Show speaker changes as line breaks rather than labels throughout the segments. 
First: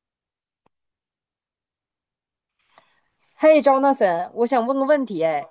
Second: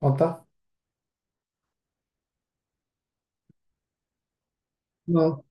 好的。
嘿，Jonathan，我想问个问题，
嗯。
哎，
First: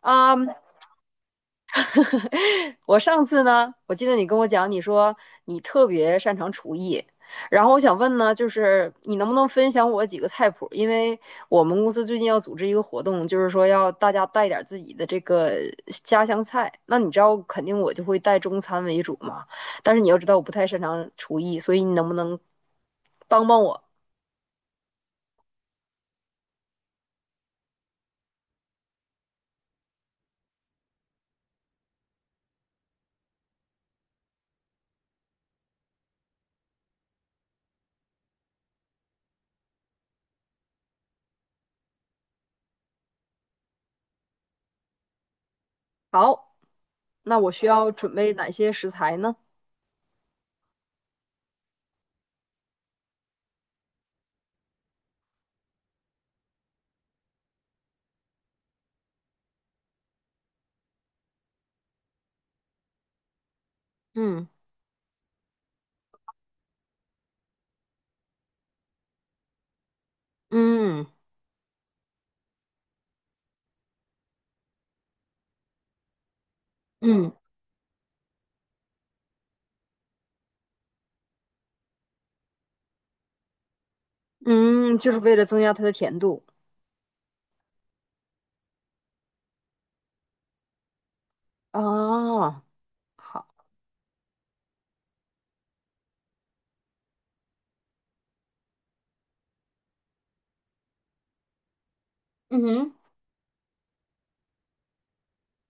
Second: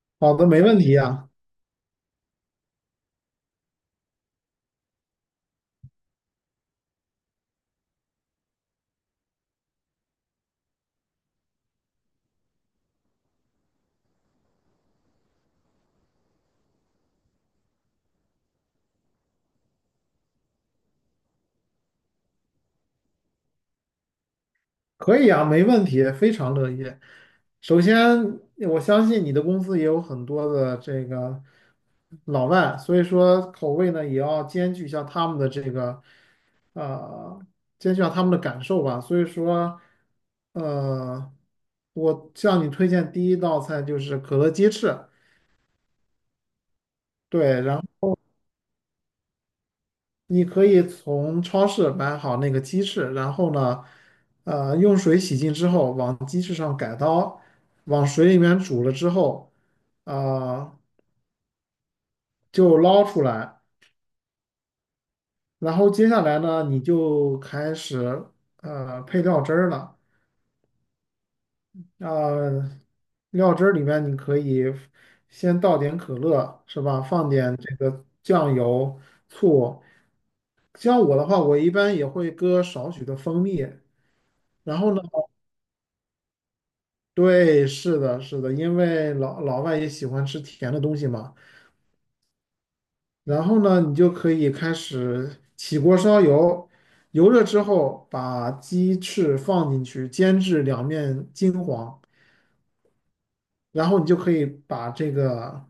啊、
好的，没问题啊。
我上次呢，我记得你跟我讲，你说你特别擅长厨艺。然后我想问呢，就是你能不能分享我几个菜谱？因为我们公司最近要组织一个活动，就是说要大家带点自己的这个家乡菜。那你知道，肯定我就会带中餐为主嘛，但是你要知道，我不太擅长厨艺，所以你能不能帮帮我？
可以啊，没问题，非常乐意。首先，我相信你的公司也有很多的这个老外，所以说口味呢也要兼具一下他们的这个，呃，兼具一下他们的感受吧。所以说，呃，我向你推荐第一道菜就是可乐鸡翅。
好，那我
对，
需要准备哪些食材呢？
你可以从超市买好那个鸡翅，然后呢，用水洗净之后，往鸡翅上改刀，往水里面煮了之后，呃，就捞出来。
嗯。
然后接下来呢，你就开始配料汁儿了。
嗯，
呃，料汁儿里面你可以先倒点可乐，是吧？放
嗯
点这个酱油、醋。像我的话，我一般也会搁少许的蜂蜜。然后
嗯，
呢？
就是为了增加它的甜度。
对，是的，是的，因为老老外也喜欢吃甜的东西嘛。
哦，
然
好，
后呢，你就可以开始起锅烧油，油热之后把鸡翅放进去，煎至两面金黄，
嗯哼，
然后你就可以把这个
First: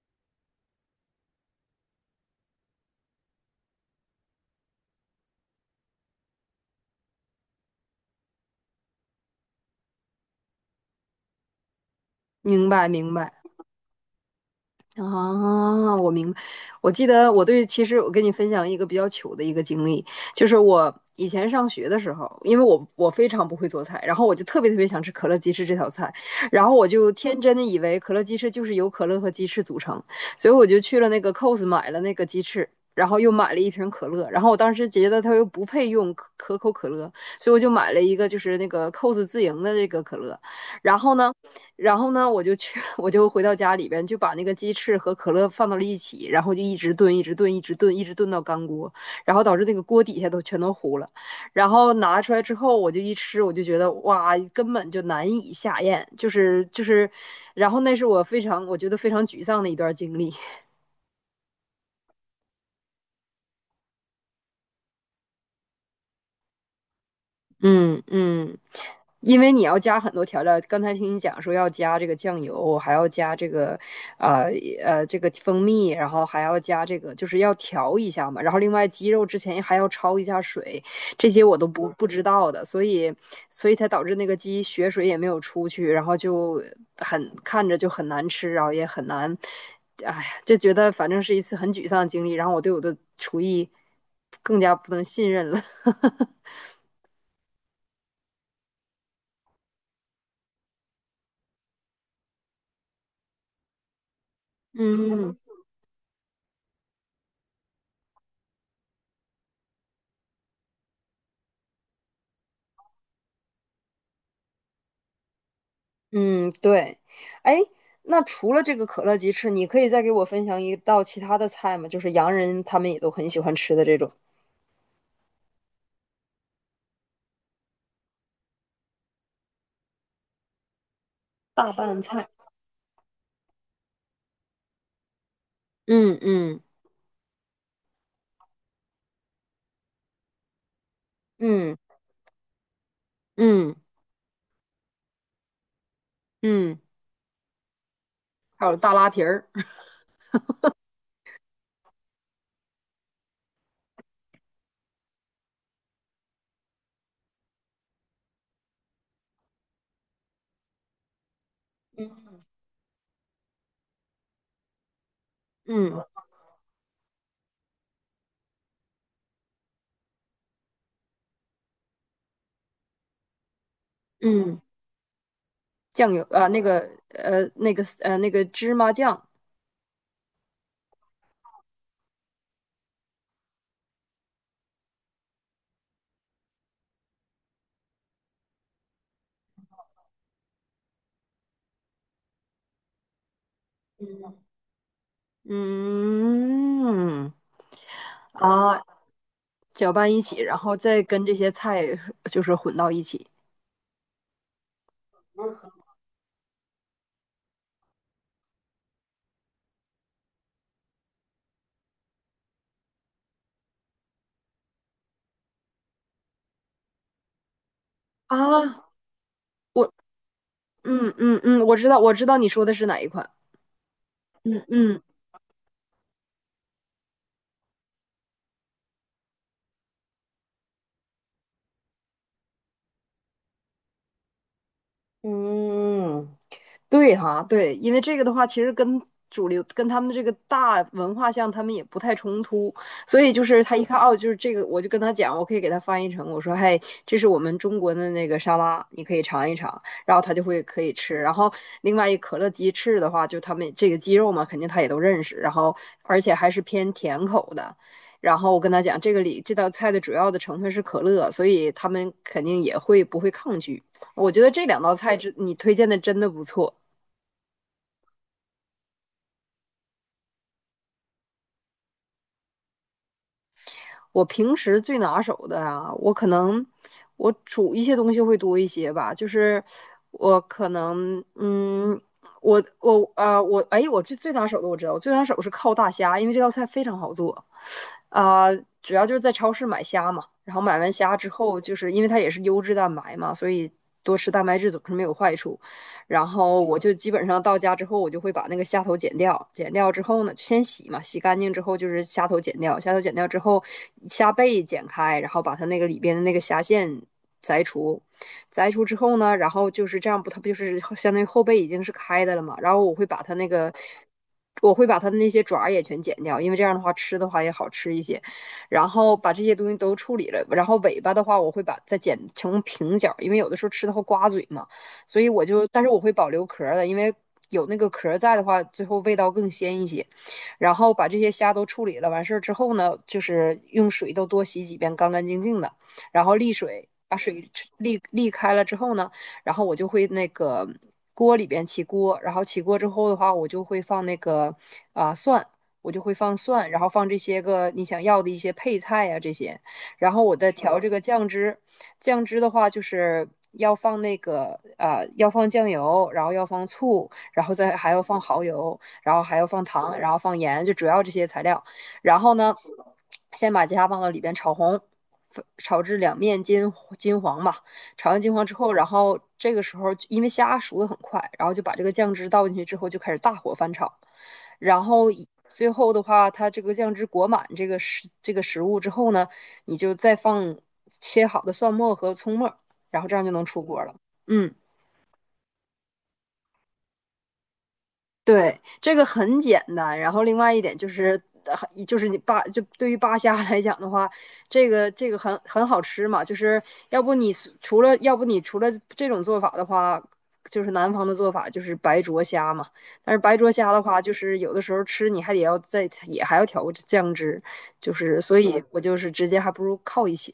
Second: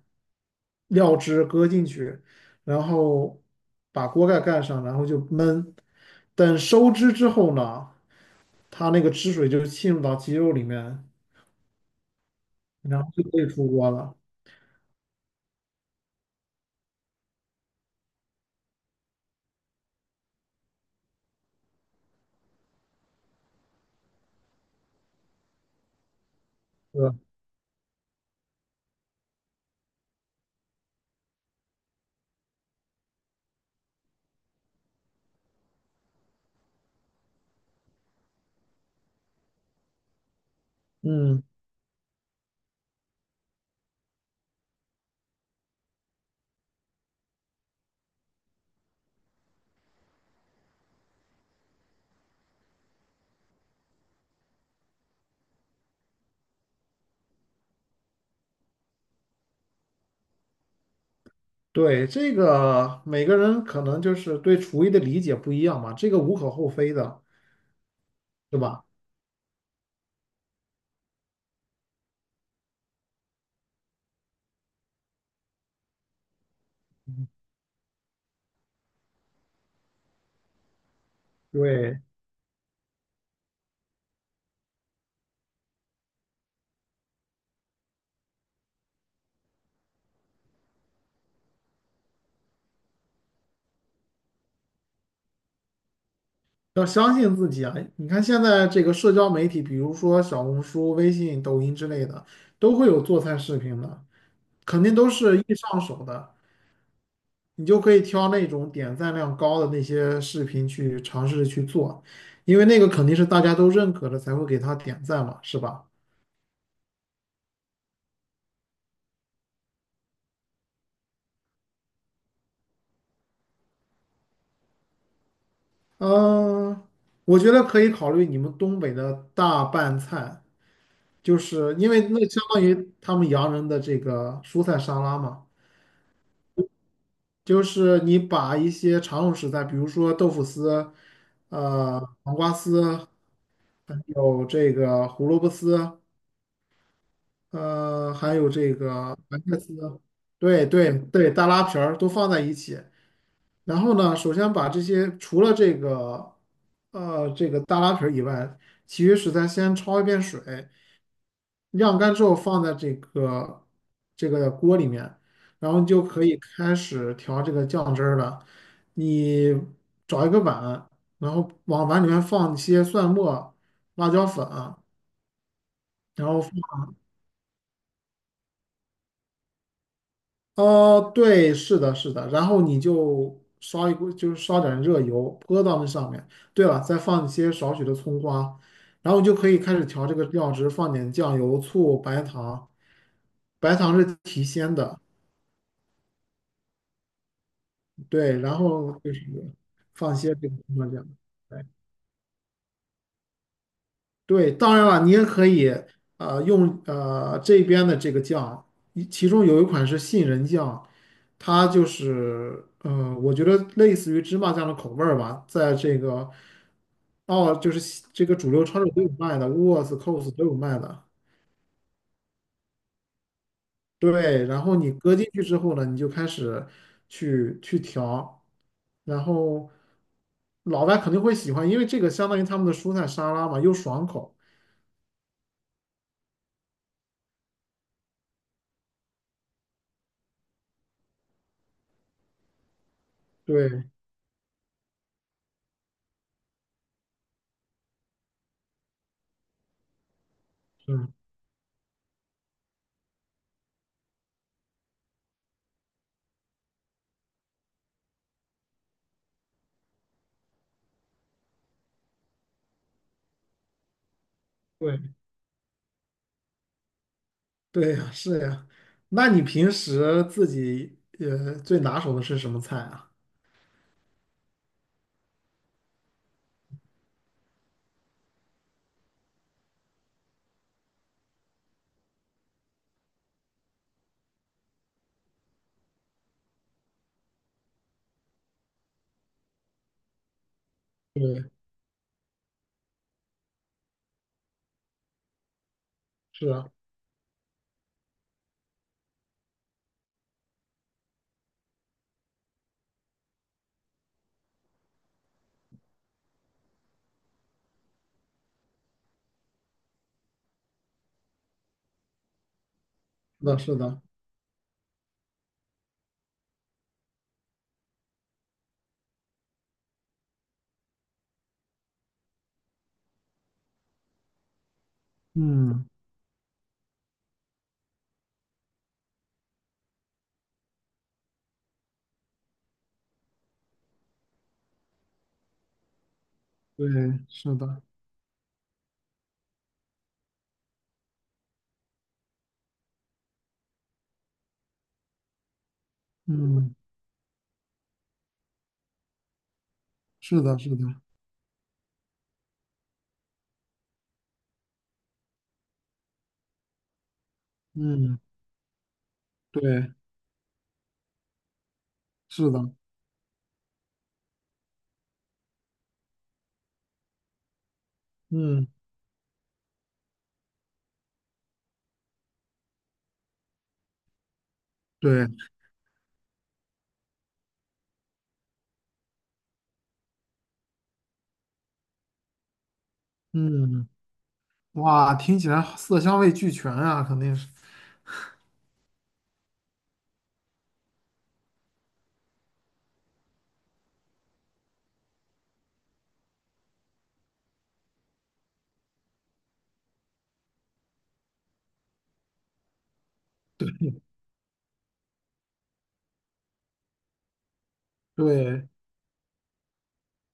料汁搁进去，然后把锅盖盖上，然后就焖。等收汁之后呢，它那个汁水就浸入到鸡肉里面，
明白
然后
明
就
白。
可以出锅了。
啊，我明白。我记得我对，其实我跟你分享一个比较糗的一个经历，就是我以前上学的时候，因为我非常不会做菜，然后我就特别特别想吃可乐鸡翅这道菜，然后我
是
就
吧，
天真的以为可乐鸡翅就是由可乐和鸡翅组成，所以我就去了那个 COS 买了那个鸡翅。然后又买了一瓶可乐，然后我当时觉得它又不配用可口可乐，所以我就买了一个就是那个 COS 自营的这个可乐。然后呢，
嗯。
然后呢，我就去，我就回到家里边，就把那个鸡翅和可乐放到了一起，然后就一直炖，一直炖，一直炖，一直炖到干锅，然后导致那个锅底下都全都糊了。然后拿出来之后，我就一吃，我就觉得哇，根本就难以下咽，就是，然后那是我觉得非常沮丧的一段经历。
对，这个每个人可能就是对厨艺的理解不一样嘛，这个无可厚非的，
嗯嗯。
对吧？
因为你要加很多调料，刚才听你讲说要加这个酱油，还要加这个，呃这个蜂蜜，然后还要加这个，就是要调一下嘛。然后另外鸡肉之前还要焯一下水，这些我都
对，
不知道的，所以才导致那个鸡血水也没有出去，然后就很看着就很难吃，然后也很难，哎，就觉得反正是一次很沮丧的经历，然后我对我的厨艺更加不能信任了。
要相信自己啊！你看现在这个社交媒体，比如说小红书、微信、抖音之类的，都会有做菜视频的，肯定都
嗯。
是易上手的，你就可以挑那种点赞量高的那些视频去尝试着去做，因为那个肯定是大家都认可的，才会给他点赞嘛，是吧？
嗯，对。哎，那除了这个可乐鸡翅，你可以再给我分享一道其他的菜吗？就是洋人他们也都很喜欢吃的这种。
嗯、我觉得可以考虑你们东北的大拌菜。就是因为那相当于他们洋人的这个蔬菜沙拉嘛，
嗯，嗯，
就是你把一些常用食材，比如说豆腐丝、
嗯，
黄瓜丝，
嗯，
还有这个胡萝卜丝，
嗯，
还有
还
这
有大拉
个
皮
白
儿。
菜丝。对对对，大拉皮儿都放在一起。然后呢，首先把这些除了这个这个大拉皮儿以外，其余食材先焯一遍水，晾干之后放在这个锅里面，然后你就
嗯
可以开始调这个酱汁儿了。你找一个碗，然后往碗里面放一些蒜末、辣椒粉，
嗯，酱油
然后
啊，
放
那个那个芝麻酱。
哦，对，是的，是的，然后你就烧一锅，就是烧点热油泼到那上面。对了，再放一些少许的葱花，然后你就可以开始调这个料汁，放点酱油、醋、白糖。白糖是提鲜的，
嗯
对，然
啊，
后就是
搅拌
放
一
些
起，
这个
然
芝
后
麻
再
酱。
跟这些
对，
菜就是混到一起。
对，当然了，你也可以用这边的这个酱，其中有一款是杏仁酱，它就是呃，我觉得类似于芝麻酱的口味儿吧，在这个哦，就是这个主
啊，
流超市都有卖的 w o o l o r
我
t h s Coles 都有卖的。
嗯嗯嗯，我知道我知道你说的是哪一款。
对，然
嗯
后你
嗯，
搁进去之后呢，你就开始去调，然后老外肯定会喜欢，因为这个相当于他们的蔬菜沙拉嘛，又爽口。
嗯，对哈，对，因为这个的话，其实跟主流跟他们的这个大文化像，他们也不太冲突，所以就是他一
对，
看哦，就是这个，我就跟他讲，我可以给他翻译成，我说，嘿，这是我们中国的那个沙拉，你可以尝一尝，然后他就会可以
嗯，
吃。然后另外一可乐鸡翅的话，就他们这个鸡肉嘛，肯定他也都认识，然后而且还是偏甜口的。然后我跟他讲，这个里这道菜的主要的成分是可乐，所以他们肯定也会不会抗拒。我觉得这两道
对，
菜之你推荐的真的不错。
对呀，是呀。那你平时自己最拿手的是什么菜啊？
我平时最拿手的啊，我可能我煮一些东西会多一些吧，就是我可能我我啊、我哎，我最拿手的我知道，我最拿手是靠大虾，因为这道菜非常好做，啊、主要就是在超市买虾嘛，然后买完虾之
对，
后，就是因为它也是优质蛋白嘛，所以多吃蛋白质总是没有坏处。然
是
后
啊，
我就基本上到家之后，我就会把那个虾头剪掉，剪掉之后呢，先洗嘛，洗干净之后就是虾头剪掉，虾头剪掉之后，虾背剪开，然后把它那个里边的那个虾线摘除，摘除之后呢，然后就是这样不，它不就是相当于后背已经是开的了嘛，然后我会把它
是
那
的，
个。
是的，
我会把它的那些爪也全剪掉，因为这样的话吃的话也好吃一些。然后把这些东西都处理了，然后尾巴的话我会把再剪成平角，因为有的时候吃的会刮嘴嘛。所以我就，但
嗯，
是我会保留壳的，因为有那个壳在的话，最后味道更鲜一些。然后把这些虾都处理了，完事儿之后呢，就是用水都多洗几遍，干干净净的，然后沥水，
对，
把水
是的，
沥开了之后呢，然后我就会那个锅里边起锅，然后起锅之后的话，我就会放那个蒜，我就会放蒜，
嗯，
然后放这些个你想要的一些配菜呀、这些。然后我
是
再
的，是
调
的，
这个酱汁。酱汁的话，就是要放那个要放酱油，然后要放醋，然后再还要放
嗯，
蚝油，然后还要放
对，
糖，然后放盐，就主要这些材料。然后
是
呢，
的，
先把鸡虾放到里边炒红，炒至两面金黄吧。炒完金黄之
嗯，
后，然后这个时候因为虾熟的很快，然后就把这个酱汁倒进去之后，就开始大火翻炒。然后
对，
最后的话，它这个酱汁裹满这个食物之后呢，你就再放切好的蒜末和葱末，然后这样就能出锅
嗯。
了。嗯，
哇，听起来色香味俱全啊，肯定是，
对，这个很简单。然后另外一点就是，就是你扒，就对于扒虾来讲的话，这个很好吃嘛。就是要不你除了这种做法的话，就是南方的做法就是白灼虾嘛。但是白灼虾的话，就是有的时候吃你还得要再也还要调个酱汁，就是所以
对，
我就是直接还不如靠一些。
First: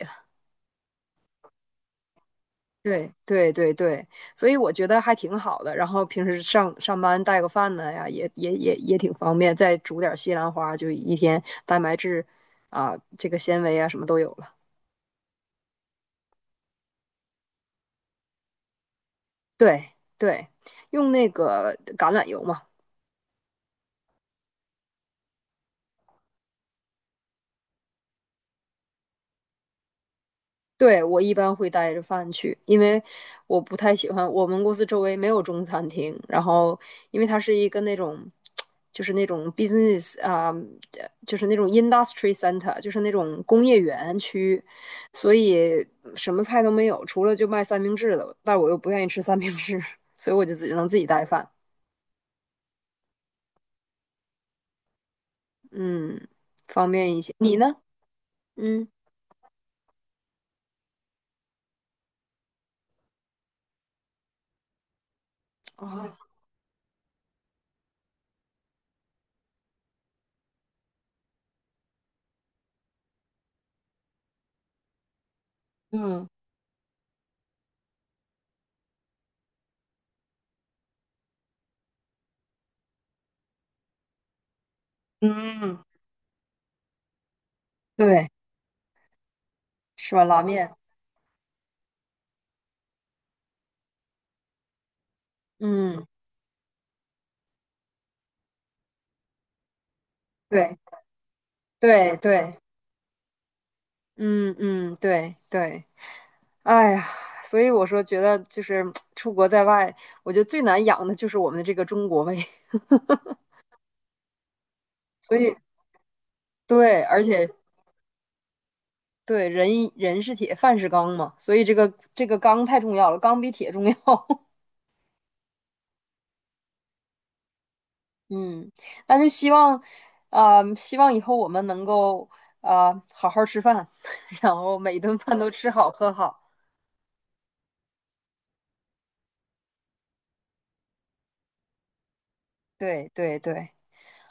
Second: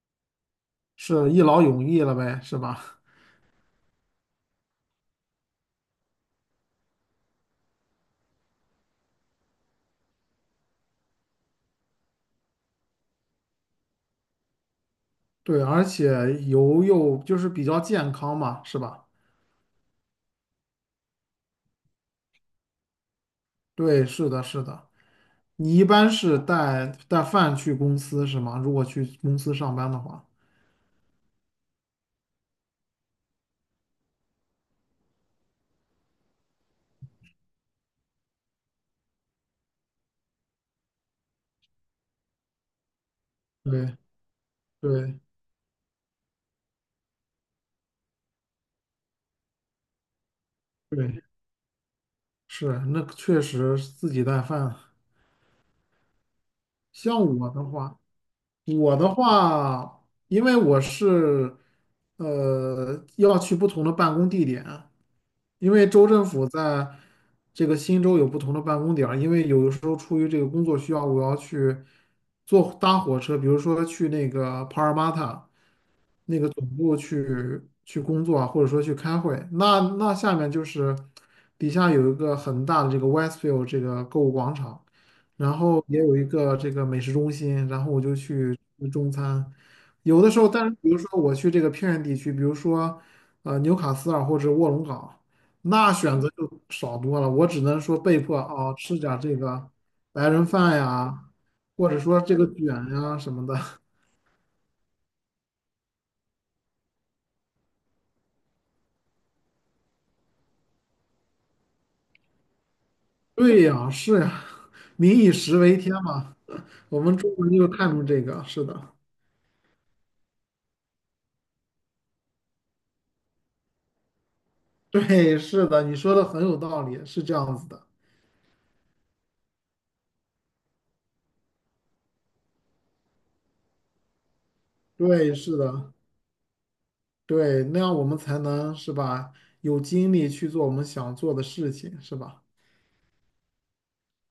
是一劳永逸了呗，是吧？
对对对对，所以我觉得还挺好的。然后平时上班带个饭呢呀，也挺方便。再煮点西兰花，就一天蛋白质啊，这个纤维啊，什么都有了。
对，而且油又就是比较健康嘛，是吧？
对对，用那个橄榄油嘛，
对，是的，是的。你一般是带饭去公司是吗？如果去公司上班的话，
对，我一般会带着饭去，因为我不太喜欢我们公司周围没有中餐厅。然后，因为它是一个那种，就是那种 business 啊、就是那种 industry center，就是那种工业
对
园区，
对
所以什么菜都没有，除了就卖三明治的。但我又不愿意吃三明治，所以我就只能自己
对，
带饭，
是，那确实自己带饭。
嗯，方便一些。
像我
你
的
呢？
话，
嗯，
因为我是要去不同的办公地点。因为州政
哦，
府在这个新州有不同的办公点儿，因为有的时候出于这个工作需要，我要去坐搭火车，比如说去那个帕尔马塔，
嗯，
那个总部去工作啊，或者说去开会。那下面就是底下有一个很大的这个 Westfield 这个购物广场，然
嗯，
后也有一个这个美食中心，然后我就
对，
去吃中餐。
是
有
吧？
的时
拉
候，但是
面，
比如说我去这个偏远地区，比如说纽卡斯尔或者卧龙岗，那
嗯，
选择就少多了。我只能说被迫哦吃点儿这个白人饭
对
呀，或者
对
说这个
对。
卷呀什么的。
嗯嗯，对对，哎呀，所以我说觉得就是出国在外，我觉得最难养的就是我们的这个中国胃，
对呀，是呀，民 以
所以
食为天嘛。我
对，
们
而
中国
且
人就看重这个，是的，
对人一人是铁，饭是钢嘛，所以这个钢太重要了，钢比铁重要。
对，是的，你说的很有道理，是这样子的，
嗯，那就希望，希望以后我们能够，好好吃饭。然后每一顿
对，
饭都
是
吃好
的，
喝好。
对，那样我们才能是吧，有精力去做我们想做的事情，是吧
对对对，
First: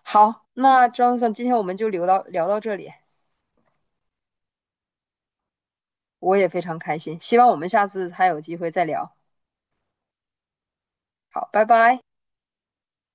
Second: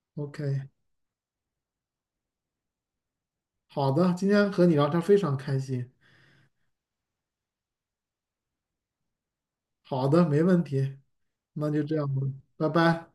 好，
？OK，
那 Johnson，今天我们就聊到这里。
好的，今天和你聊天非常开心。
我也非常开心，希望我们下次还有机会再聊。
好的，没问题，
好，拜
那就这
拜。
样吧，拜拜。